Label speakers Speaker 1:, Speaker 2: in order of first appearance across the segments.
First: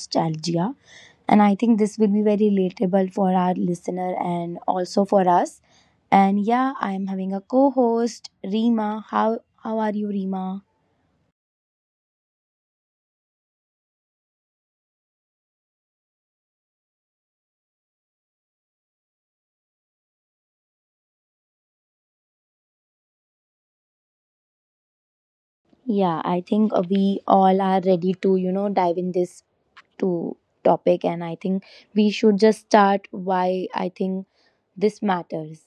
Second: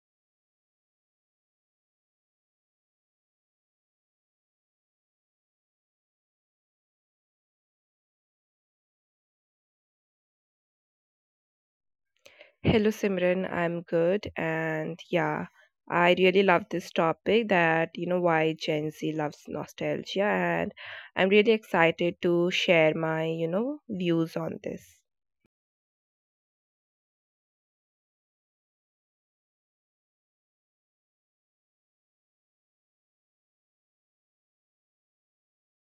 Speaker 1: nostalgia. And I think this will be very relatable for our listener and also for us. And yeah, I'm having a co host, Rima. How are you, Rima?
Speaker 2: Hello Simran, I'm good and yeah, I really love this topic that you know why Gen Z loves nostalgia and I'm really excited to share my, views on this.
Speaker 1: Yeah, I think we all are ready to, you know, dive in this to topic and I think we should just start why I think this matters.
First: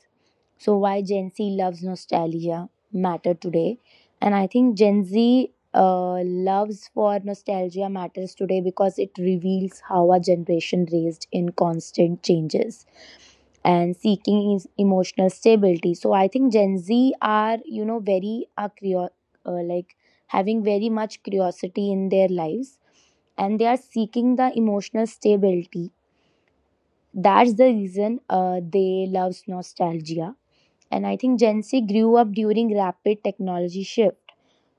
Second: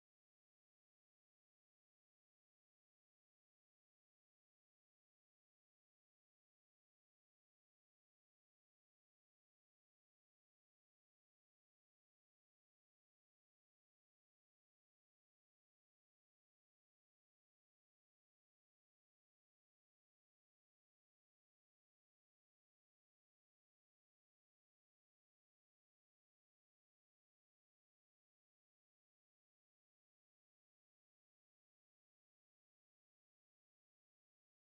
Speaker 1: So, why Gen Z loves nostalgia matter today. And I think Gen Z loves for nostalgia matters today because it reveals how our generation raised in constant changes and seeking is emotional stability. So, I think Gen Z are, you know, very, are uh, like, having very much curiosity in their lives and they are seeking the emotional stability. That's the reason they love nostalgia. And I think Gen Z grew up during rapid technology shift.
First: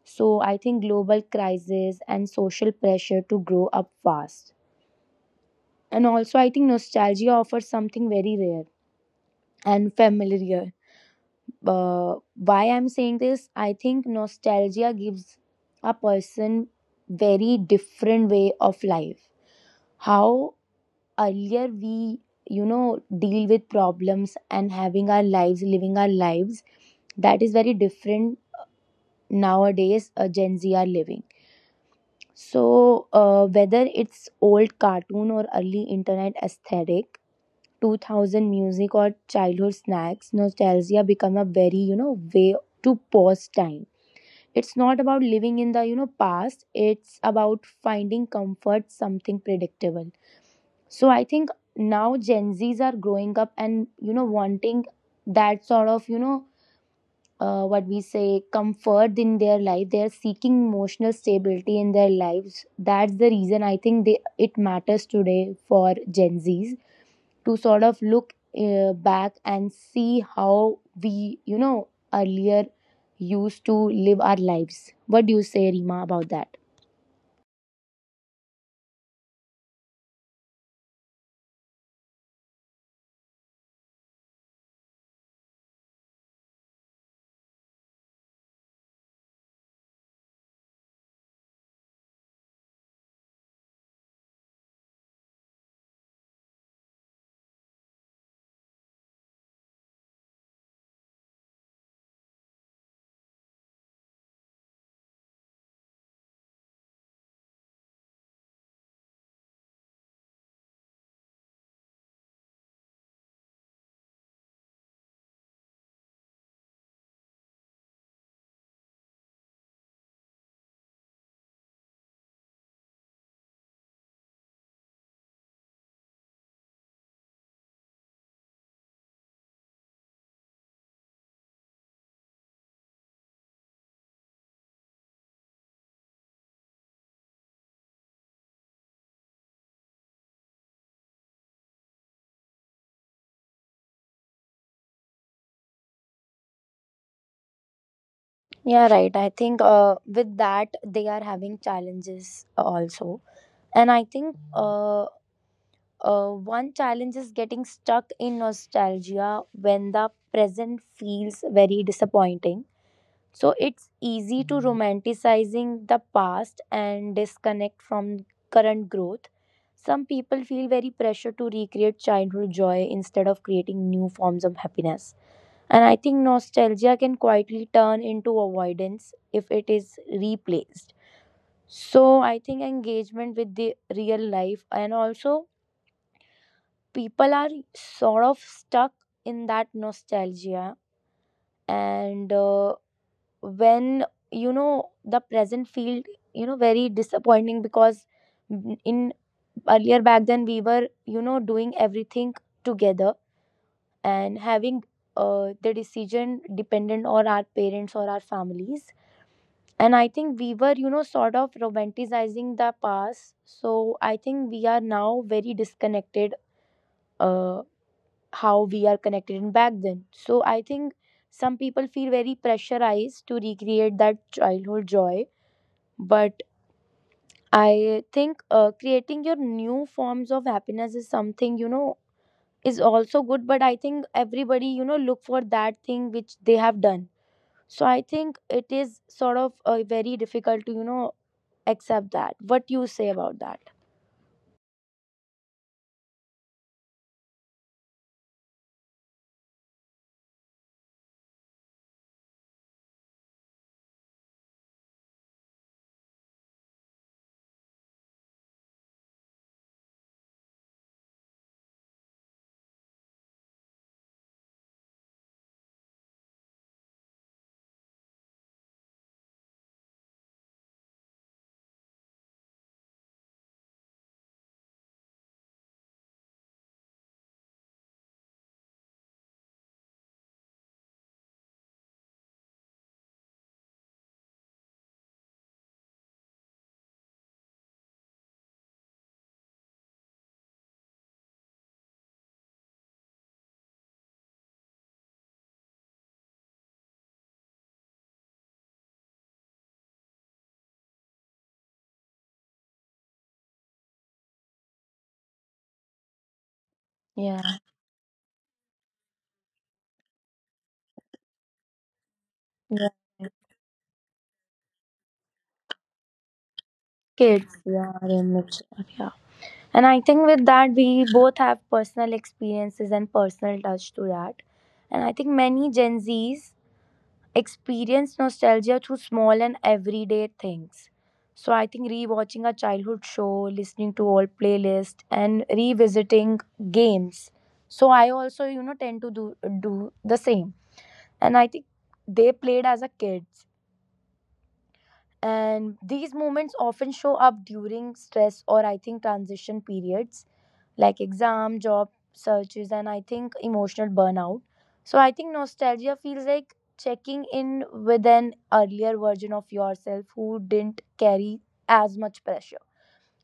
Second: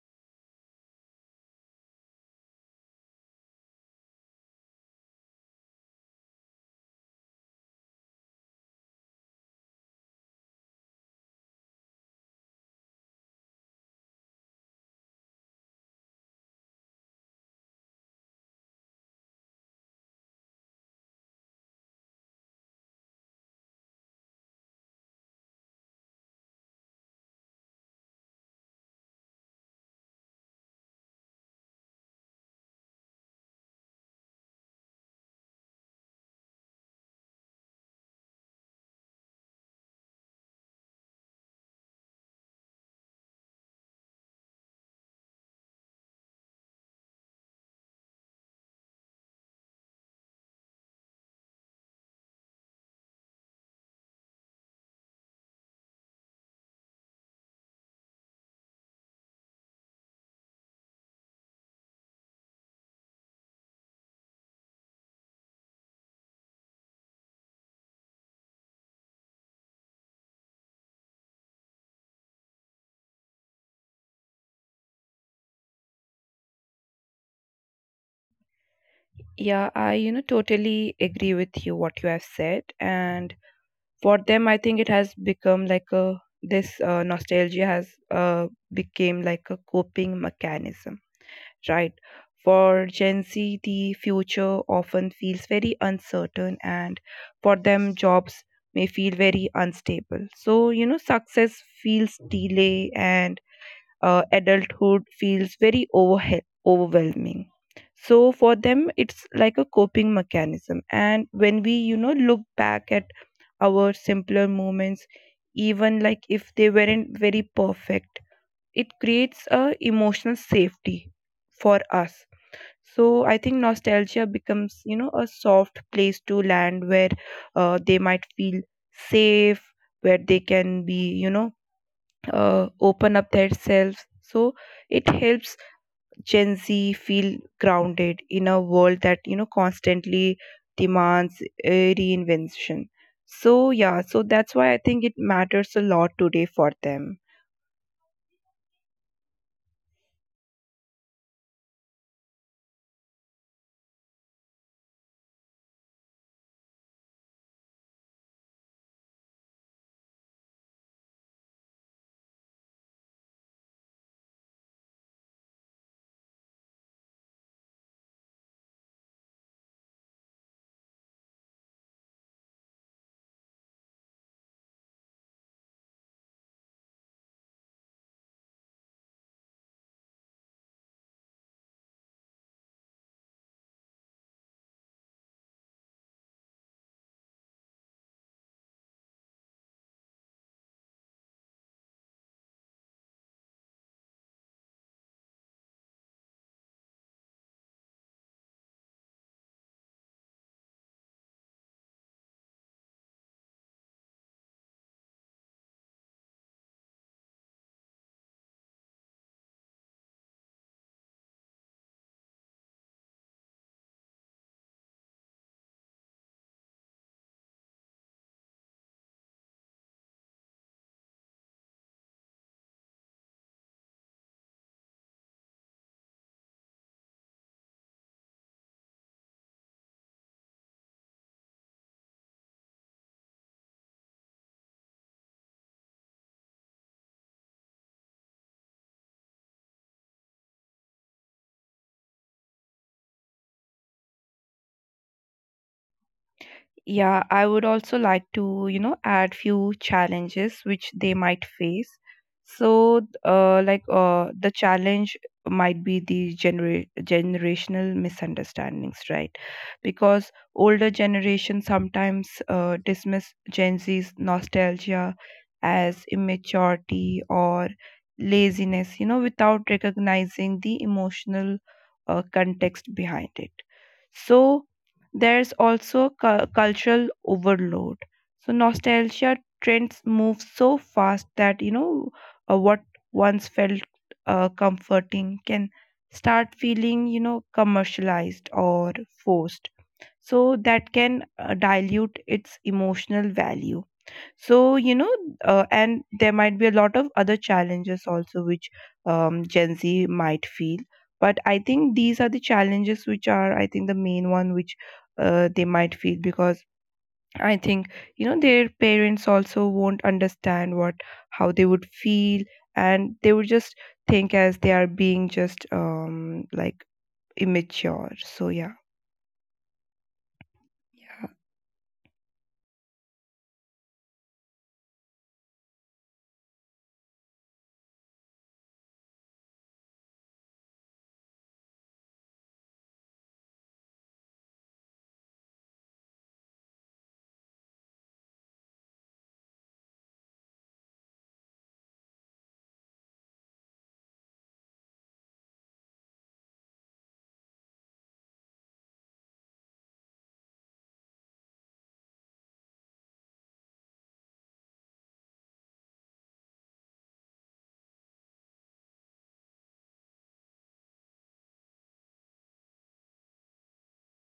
Speaker 1: So I think global crisis and social pressure to grow up fast. And also, I think nostalgia offers something very rare and familiar. Why I'm saying this, I think nostalgia gives a person very different way of life. How earlier we, you know, deal with problems and having our lives, living our lives, that is very different nowadays. Gen Z are living, so whether it's old cartoon or early internet aesthetic, 2000 music or childhood snacks, nostalgia become a very, you know, way to pause time. It's not about living in the, you know, past. It's about finding comfort, something predictable. So I think now Gen Zs are growing up and, you know, wanting that sort of, you know, what we say comfort in their life. They are seeking emotional stability in their lives. That's the reason I think they it matters today for Gen Zs to sort of look back and see how we, you know, earlier used to live our lives. What do you say, Rima, about that?
Speaker 2: Yeah, I totally agree with you what you have said and for them I think it has become like a this nostalgia has became like a coping mechanism, right? For Gen Z, the future often feels very uncertain, and for them, jobs may feel very unstable. So, you know, success feels delay, and adulthood feels very overwhelming. So, for them, it's like a coping mechanism. And when we, you know, look back at our simpler moments, even like if they weren't very perfect, it creates a emotional safety for us. So I think nostalgia becomes, you know, a soft place to land where they might feel safe, where they can be, you know, open up themselves. So it helps Gen Z feel grounded in a world that, you know, constantly demands reinvention. So yeah, so that's why I think it matters a lot today for them.
Speaker 1: Yeah, right. I think with that, they are having challenges also. And I think one challenge is getting stuck in nostalgia when the present feels very disappointing. So it's easy to romanticizing the past and disconnect from current growth. Some people feel very pressure to recreate childhood joy instead of creating new forms of happiness. And I think nostalgia can quietly turn into avoidance if it is replaced. So I think engagement with the real life, and also people are sort of stuck in that nostalgia, and when, you know, the present field, you know, very disappointing, because in earlier back then we were, you know, doing everything together and having the decision dependent on our parents or our families, and I think we were, you know, sort of romanticizing the past. So I think we are now very disconnected uh, how we are connected in back then. So I think some people feel very pressurized to recreate that childhood joy. But I think creating your new forms of happiness is something, you know, is also good. But I think everybody, you know, look for that thing which they have done. So I think it is sort of very difficult to, you know, accept that. What you say about that?
Speaker 2: Yeah, I would also like to, you know, add few challenges which they might face. So, the challenge might be the generational misunderstandings, right? Because older generation sometimes dismiss Gen Z's nostalgia as immaturity or laziness, you know, without recognizing the emotional context behind it. So, there's also cultural overload. So nostalgia trends move so fast that, you know, what once felt comforting can start feeling, you know, commercialized or forced. So that can dilute its emotional value. So, you know, and there might be a lot of other challenges also which Gen Z might feel, but I think these are the challenges which are, I think, the main one which they might feel, because I think, you know, their
Speaker 1: Yeah,
Speaker 2: parents also won't understand what how they would feel, and they would just think as they are being just like immature. So yeah,
Speaker 1: kids. Yeah.
Speaker 2: yeah,
Speaker 1: And I think with that, we both have personal experiences and personal touch to that. And I think many Gen Z's experience nostalgia through small and everyday things. So I think rewatching a childhood show, listening to old playlist, and revisiting games. So I also, you know, tend to do the same. And I think they played as a kids. And these moments often show up during stress or I think transition periods like exam, job searches, and I think emotional burnout. So I think nostalgia feels like checking in with an earlier version of yourself who didn't carry as much pressure.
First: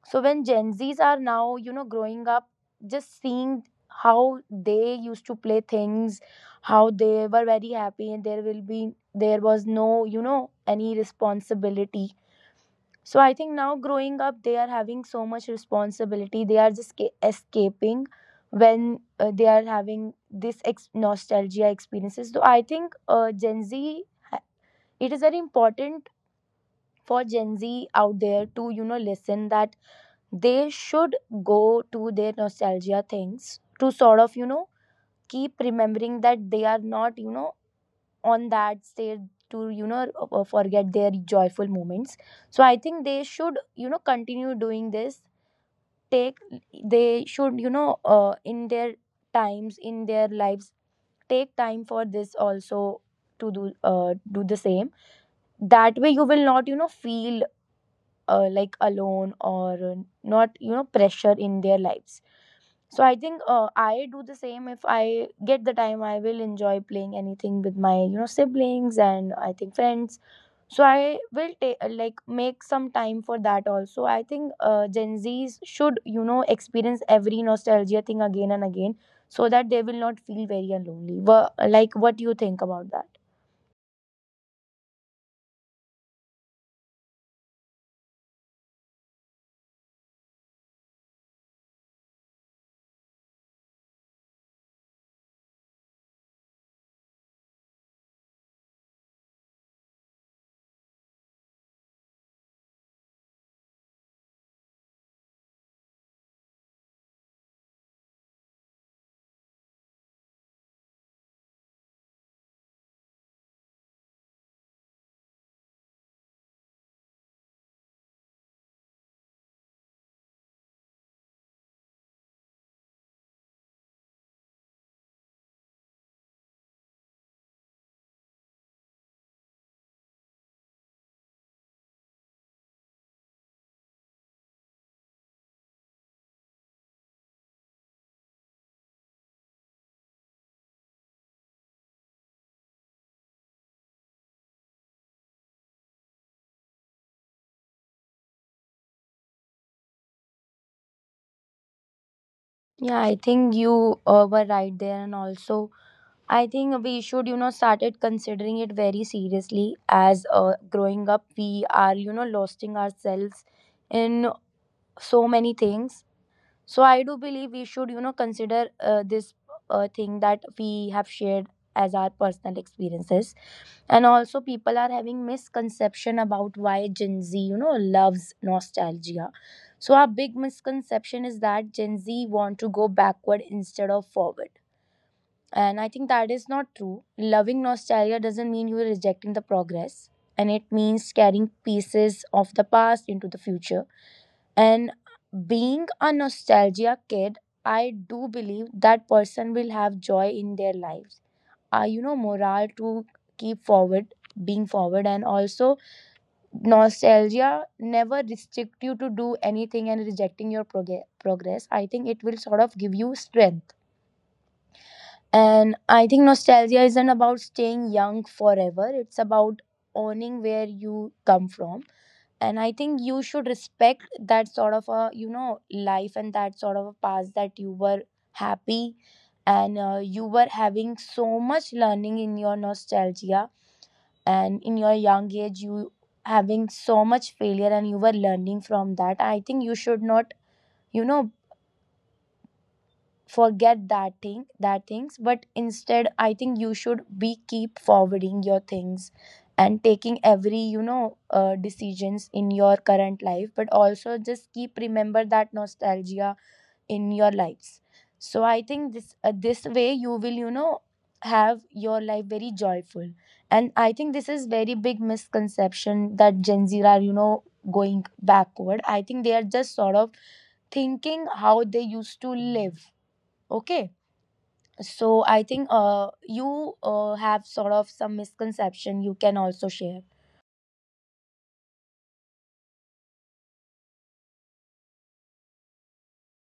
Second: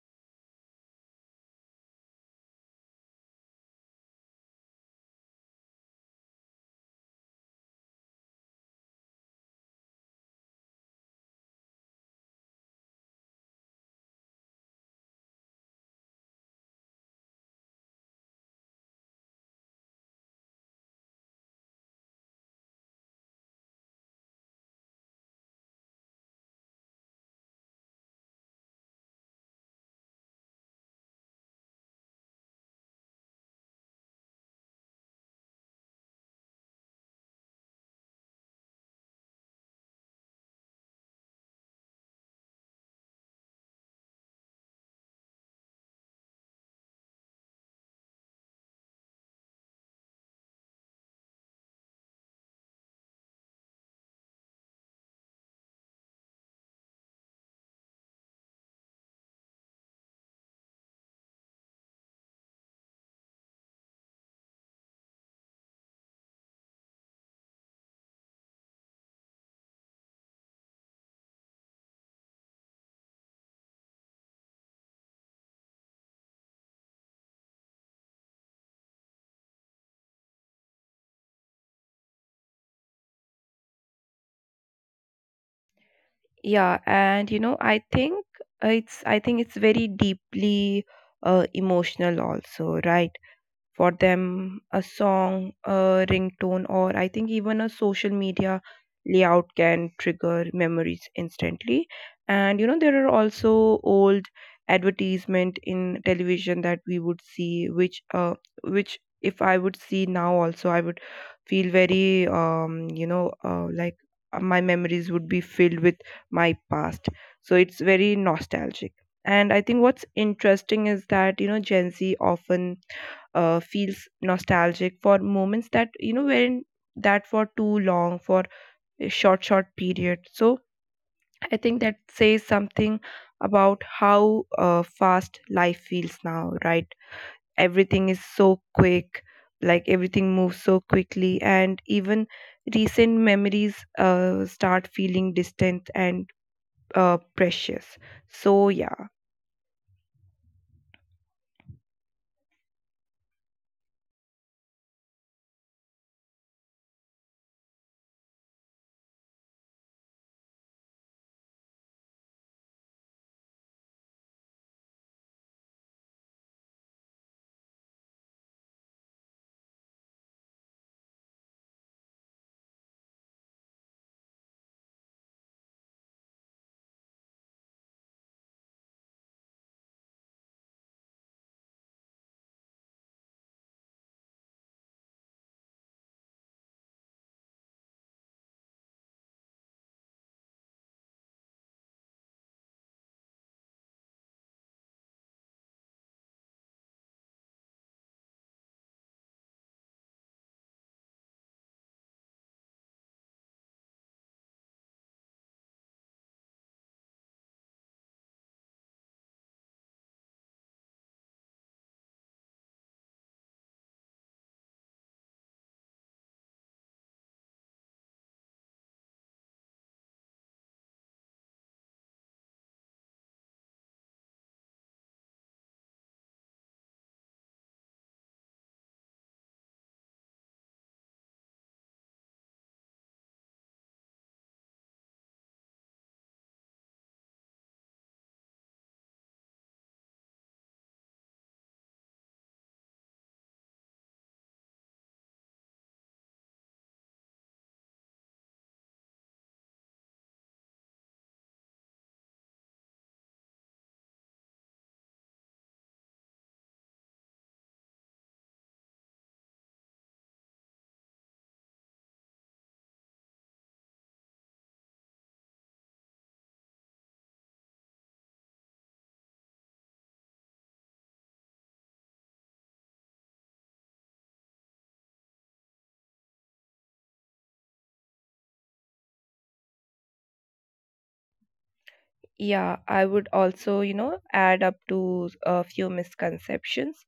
Speaker 1: So when Gen Zs are now, you know, growing up, just seeing how they used to play things, how they were very happy, and there will be there was no, you know, any responsibility. So I think now growing up, they are having so much responsibility. They are just escaping when they are having this nostalgia experiences. So I think Gen Z, ha- it is very important for Gen Z out there to, you know, listen that they should go to their nostalgia things to sort of, you know, keep remembering that they are not, you know, on that stage to, you know, forget their joyful moments. So I think they should, you know, continue doing this. Take, they should, you know, in their times in their lives take time for this also to do the same. That way you will not, you know, feel like alone or not, you know, pressure in their lives. So I think I do the same. If I get the time, I will enjoy playing anything with my, you know, siblings and I think friends. So I will take like make some time for that also. I think Gen Zs should, you know, experience every nostalgia thing again and again, so that they will not feel very lonely. Like what you think about that?
Speaker 2: yeah. And you know, I think, it's, I think it's very deeply emotional also, right? For them, a song, a ringtone, or I think even a social media layout can trigger memories instantly. And you know, there are also old advertisement in television that we would see which if I would see now also, I would feel very you know, my memories would be filled with my past. So it's very nostalgic. And I think what's interesting is that, you know, Gen Z often feels nostalgic for moments that, you know, weren't that for too long, for a short period. So I think that says something about how fast life feels now, right? Everything is so quick, like everything moves so quickly, and even recent memories start feeling distant and precious. So yeah.
Speaker 1: Yeah, I think you were right there, and also I think we should, you know, started considering it very seriously as growing up, we are, you know, losing ourselves in so many things. So I do believe we should, you know, consider this thing that we have shared as our personal experiences. And also people are having misconception about why Gen Z, you know, loves nostalgia. So our big misconception is that Gen Z want to go backward instead of forward, and I think that is not true. Loving nostalgia doesn't mean you're rejecting the progress, and it means carrying pieces of the past into the future. And being a nostalgia kid, I do believe that person will have joy in their lives. You know, morale to keep forward, being forward, and also nostalgia never restrict you to do anything and rejecting your progress. I think it will sort of give you strength. And I think nostalgia isn't about staying young forever, it's about owning where you come from. And I think you should respect that sort of a, you know, life and that sort of a past that you were happy and you were having so much learning in your nostalgia. And in your young age, you having so much failure and you were learning from that. I think you should not, you know, forget that thing that things, but instead I think you should be keep forwarding your things and taking every, you know, decisions in your current life, but also just keep remember that nostalgia in your lives. So I think this way you will, you know, have your life very joyful. And I think this is very big misconception that Gen Z are, you know, going backward. I think they are just sort of thinking how they used to live. Okay, so I think you have sort of some misconception you can also share.
Speaker 2: Yeah, I would also, you know, add up to a few misconceptions.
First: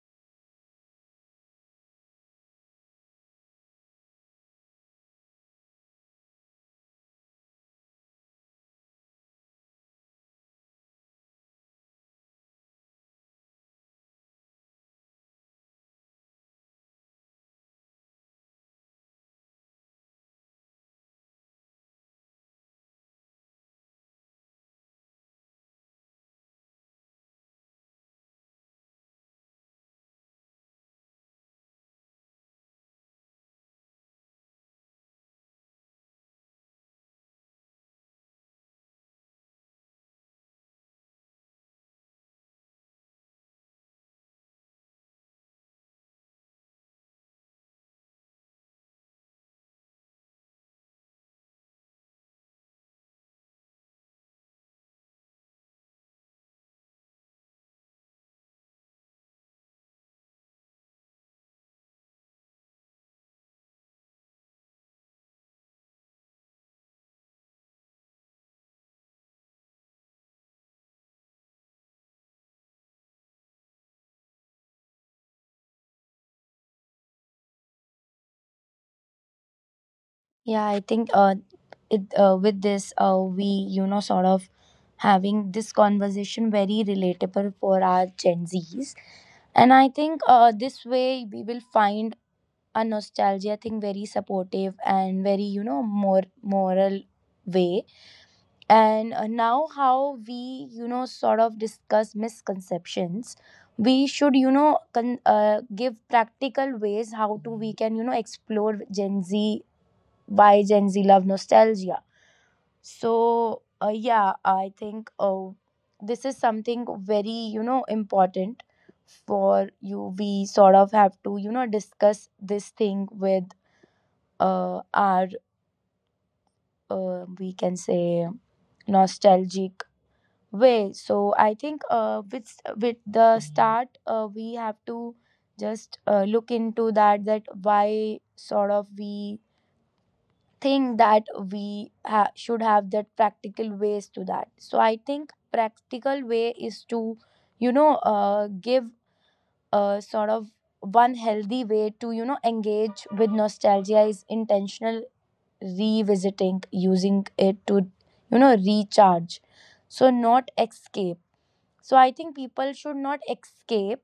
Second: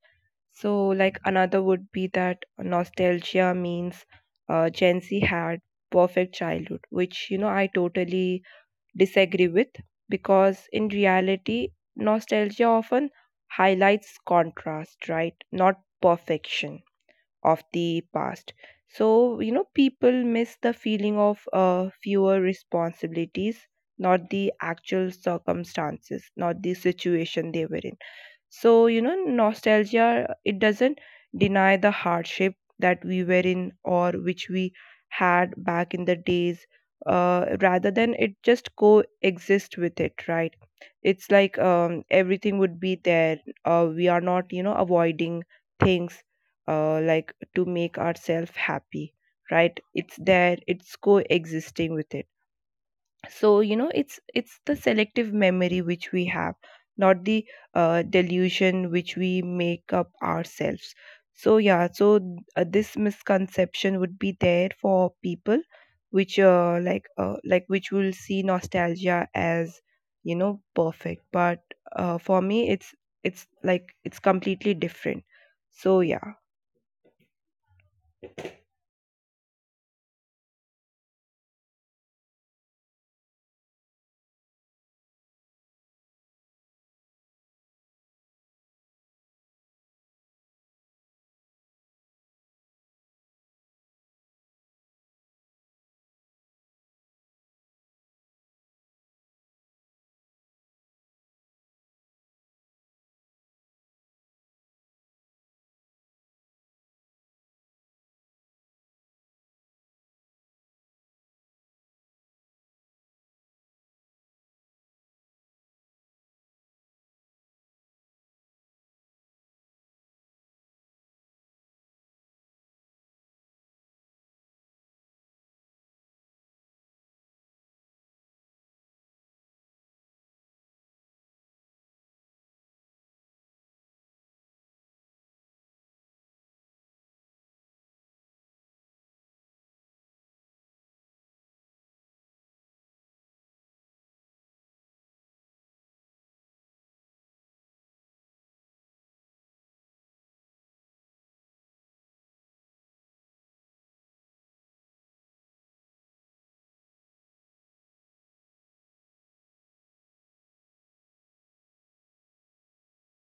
Speaker 2: So, like another would be that nostalgia means Gen Z had perfect childhood, which, you know, I totally disagree with, because in reality, nostalgia often highlights contrast, right? Not perfection of the past. So, you know, people miss the feeling of fewer responsibilities, not the actual circumstances, not the situation they were in. So, you know, nostalgia, it doesn't deny the hardship that we were in or which we had back in the days. Rather than it just coexist with it, right? It's like everything would be there. We are not, you know, avoiding things like to make ourselves happy, right? It's there, it's coexisting with it. So you know, it's the selective memory which we have, not the delusion which we make up ourselves. So yeah, so this misconception would be there for people which which will see nostalgia as, you know, perfect, but for me it's like it's completely different. So yeah.
Speaker 1: Yeah, I think it with this we, you know, sort of having this conversation very relatable for our Gen Zs, and I think this way we will find a nostalgia thing very supportive and very, you know, more moral way. And now, how we, you know, sort of discuss misconceptions, we should, you know, give practical ways how to we can, you know, explore Gen Z, why Gen Z love nostalgia. So, yeah, I think this is something very, you know, important for you. We sort of have to, you know, discuss this thing with our, we can say, nostalgic way. So I think with the start, we have to just look into that. That why sort of we think that we should have that practical ways to that. So I think practical way is to, you know, give a sort of one healthy way to, you know, engage with nostalgia is intentional revisiting, using it to, you know, recharge, so not escape. So I think people should not escape,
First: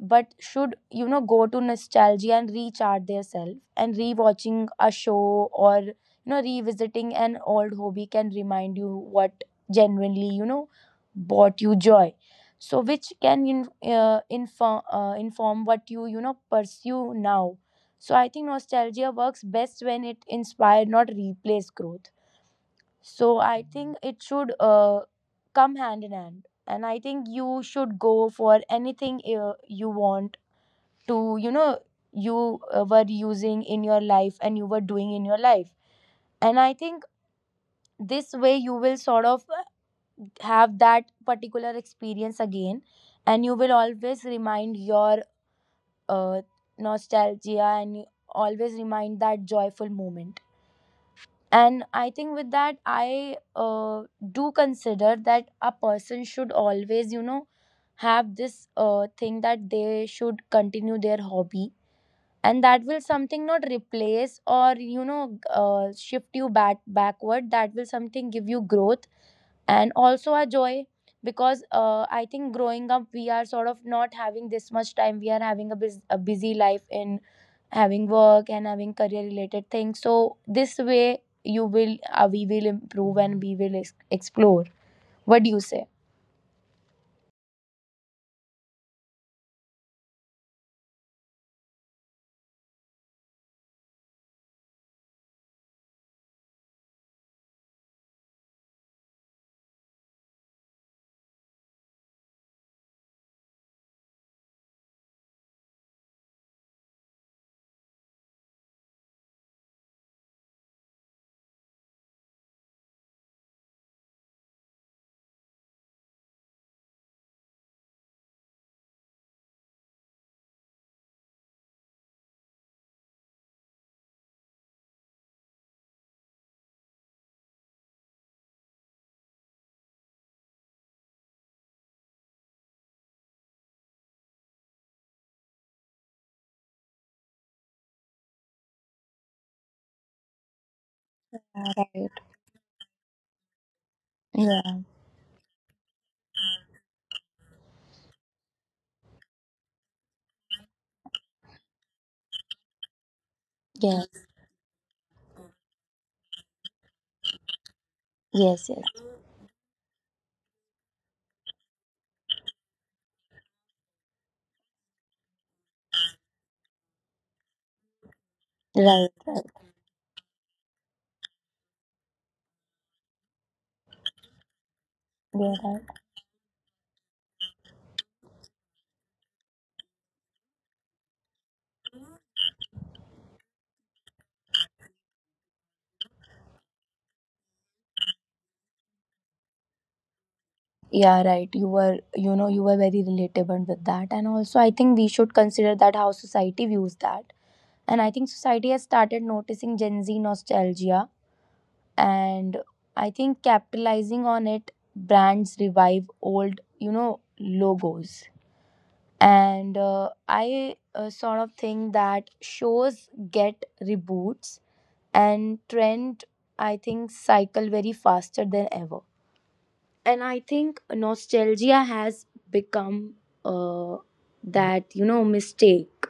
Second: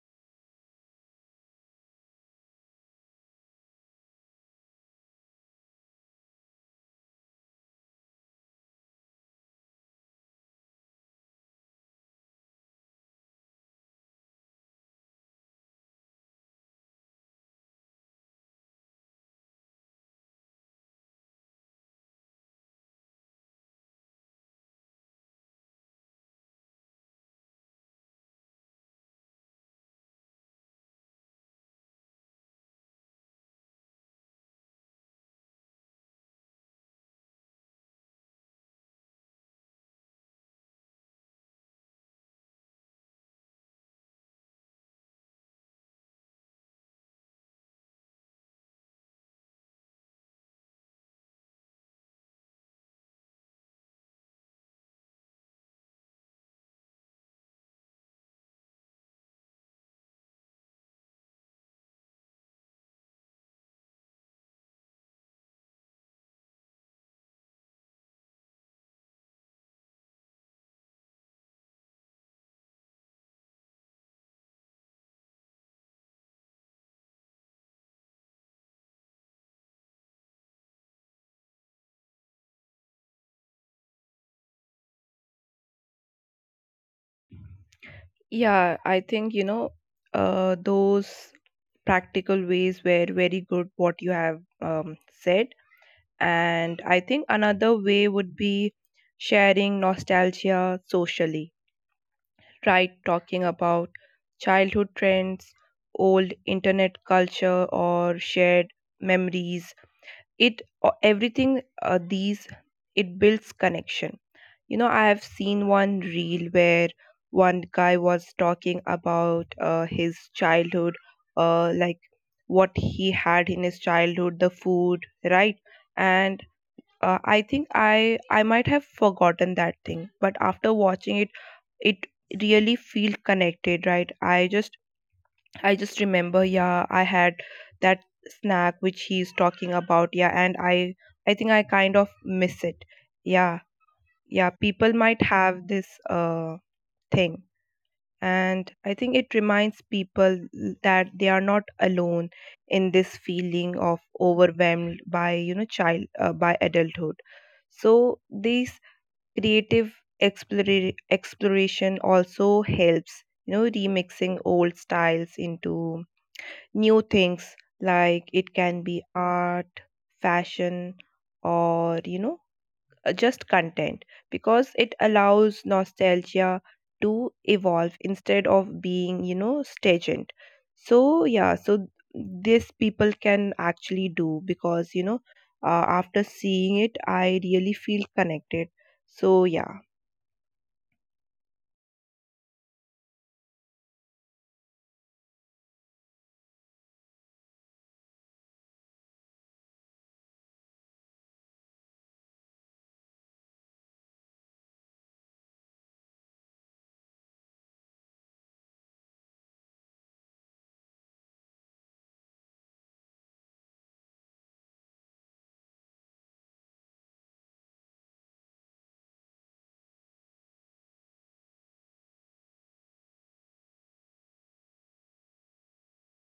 Speaker 1: but should, you know, go to nostalgia and recharge themselves. And rewatching a show or, you know, revisiting an old hobby can remind you what genuinely, you know, brought you joy. So which can inform inform what you know, pursue now. So I think nostalgia works best when it inspires, not replace growth. So I think it should come hand in hand. And I think you should go for anything you want to, you know, you were using in your life and you were doing in your life. And I think this way you will sort of have that particular experience again, and you will always remind your uh, nostalgia, and you always remind that joyful moment. And I think with that, I do consider that a person should always, you know, have this thing that they should continue their hobby, and that will something not replace or, you know, shift you back backward, that will something give you growth and also a joy. Because I think growing up we are sort of not having this much time, we are having a busy life in having work and having career related things. So this way you will we will improve and we will explore. What do you say?
Speaker 2: Yeah, I think, you know, those practical ways were very good, what you have said. And I think another way would be sharing nostalgia socially. Tried talking about childhood trends, old internet culture, or shared memories. It everything, these it builds connection. You know, I have seen one reel where one guy was talking about his childhood, like what he had in his childhood, the food, right? And I think I might have forgotten that thing, but after watching it, it really feel connected, right? I just, I just remember, yeah, I had that snack which he's talking about. Yeah, and I think I kind of
Speaker 1: Right.
Speaker 2: miss it. Yeah, yeah,
Speaker 1: Yeah.
Speaker 2: people might have this thing. And I think it reminds people that they are not alone in this feeling of
Speaker 1: Yes,
Speaker 2: overwhelmed by, you know, child by adulthood. So these
Speaker 1: yes, yes.
Speaker 2: creative exploration also helps, you know, remixing old styles into new things, like it can be
Speaker 1: Right, right.
Speaker 2: art, fashion, or, you know, just content, because it allows
Speaker 1: Yeah. Right.
Speaker 2: nostalgia to evolve instead of being, you know, stagnant. So, yeah, so this people can actually do because, you know, after seeing it, I really feel connected. So, yeah.
Speaker 1: Yeah, right. You were, you know, you were very relatable with that. And also, I think we should consider that how society views that. And I think society has started noticing Gen Z nostalgia. And I think capitalizing on it, brands revive old, you know, logos. And I sort of think that shows get reboots and trend, I think, cycle very faster than ever. And I think nostalgia has become uh, that, you know, mistake.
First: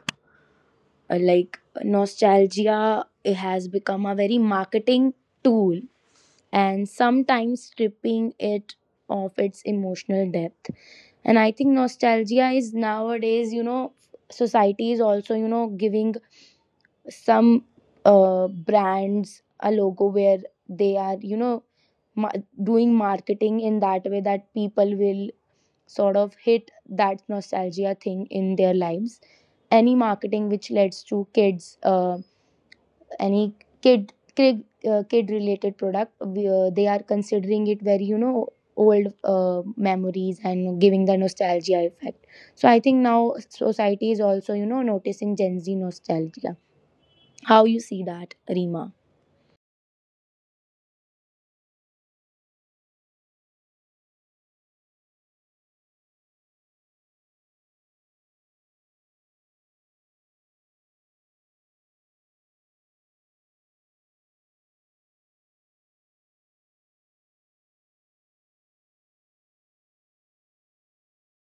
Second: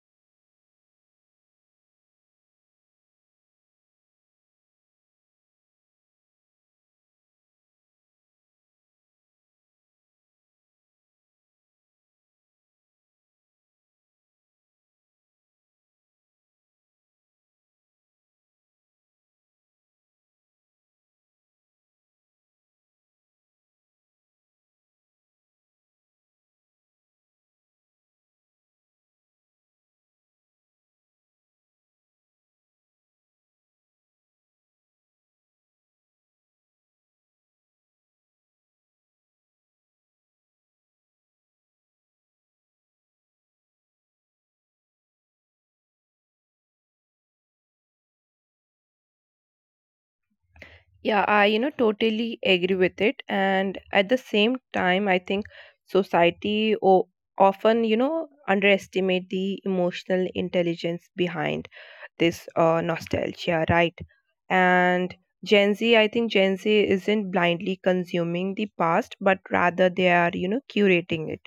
Speaker 1: Like nostalgia, it has become a very marketing tool and sometimes stripping it of its emotional depth. And I think nostalgia is nowadays, you know, society is also, you know, giving some uh, brands a logo where they are, you know, ma- doing marketing in that way that people will sort of hit that nostalgia thing in their lives. Any marketing which leads to kids, any kid related product, we, they are considering it very, you know, old memories and giving the nostalgia effect. So I think now society is also, you know, noticing Gen Z nostalgia. How you see that, Rima?
Speaker 2: Yeah, I, you know, totally agree with it. And at the same time, I think society often, you know, underestimate the emotional intelligence behind this nostalgia, right? And Gen Z, I think Gen Z isn't blindly consuming the past, but rather they are, you know, curating it,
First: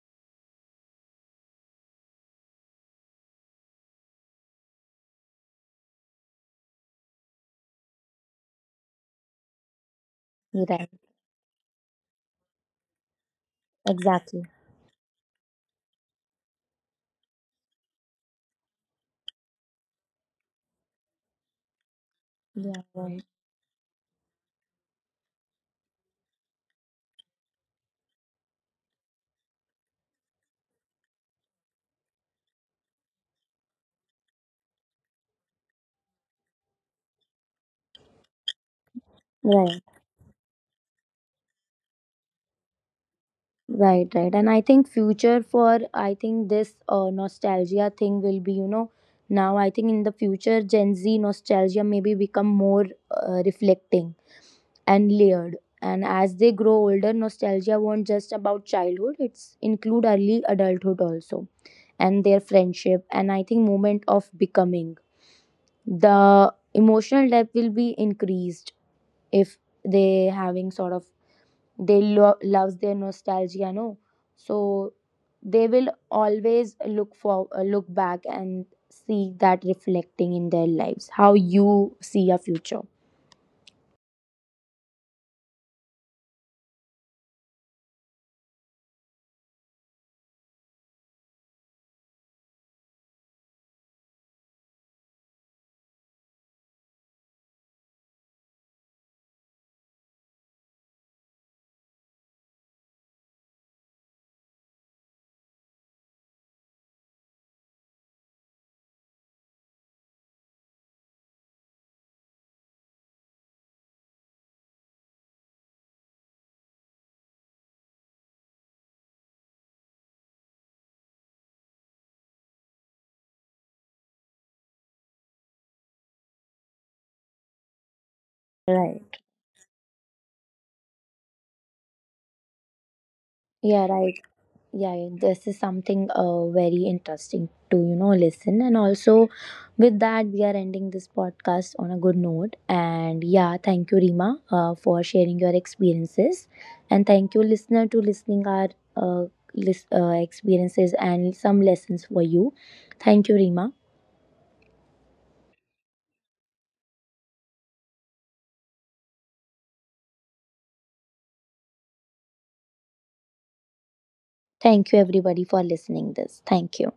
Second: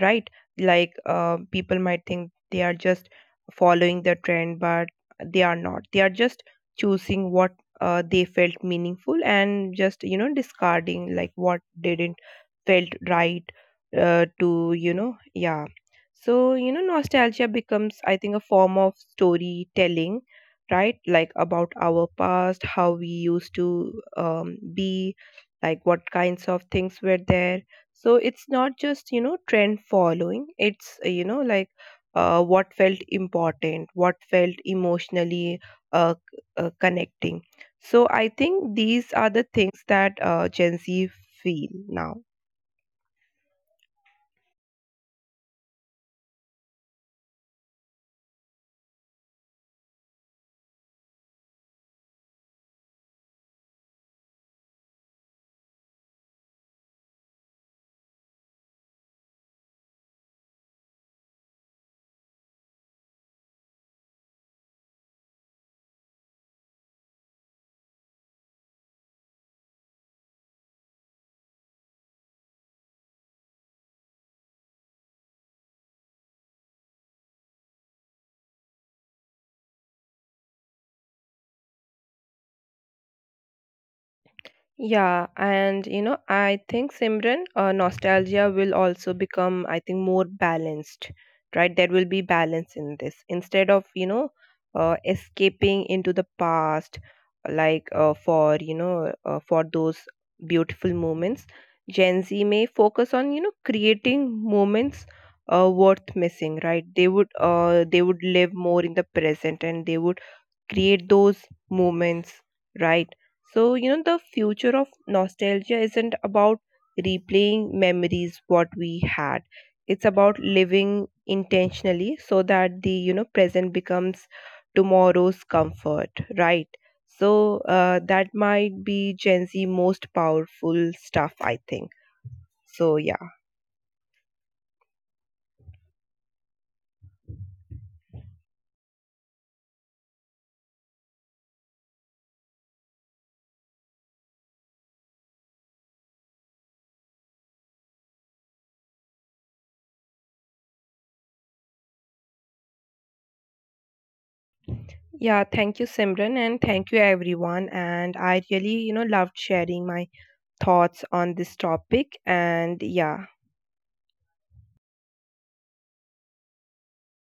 Speaker 2: right? Like people might think they are just following the trend, but they are not. They are just choosing what they felt meaningful, and just you know,
Speaker 1: Right.
Speaker 2: discarding like what didn't felt right,
Speaker 1: Exactly.
Speaker 2: to you know, yeah. So you know, nostalgia becomes, I think, a form of storytelling, right? Like about our
Speaker 1: Yeah.
Speaker 2: past, how
Speaker 1: Right.
Speaker 2: we used to be, like what kinds of things were there. So it's not just, you know, trend following, it's, you know, like what felt important, what felt emotionally connecting. So I think these are
Speaker 1: Right.
Speaker 2: the things that Gen Z feel now.
Speaker 1: Right, right. And I think future for I think this nostalgia thing will be, you know, now I think in the future Gen Z nostalgia maybe become more reflecting and layered. And as they grow older, nostalgia won't just about childhood, it's include early adulthood also and their friendship and I think moment of becoming. The emotional depth will be increased if they having sort of they loves their nostalgia, no. So they will always look for look back and see that reflecting in their lives. How you see your future?
Speaker 2: Yeah, and you know, I think Simran, nostalgia will also become, I think, more balanced, right? There will be balance in this. Instead of, you know, escaping into the past, like for those beautiful moments, Gen Z may focus on, you know, creating moments worth missing, right? They would, they would live more in the present, and they would create those moments, right? So, you know, the future of nostalgia isn't about replaying memories what we had. It's about living intentionally so that the, you know, present becomes tomorrow's comfort, right? So, that might
Speaker 1: Right.
Speaker 2: be Gen Z most powerful stuff, I think. So, yeah.
Speaker 1: Yeah, right. Yeah, yeah, this is something very interesting to, you know, listen. And also, with that, we are ending this podcast on a good note. And yeah, thank you, Rima, for sharing your experiences. And thank you, listener, to listening our uh, experiences and some lessons for you. Thank you, Rima.
Speaker 2: Yeah, thank you, Simran, and thank you, everyone. And I really, you know, loved sharing my thoughts on this topic. And yeah,
Speaker 1: Thank you, everybody, for listening this. Thank you.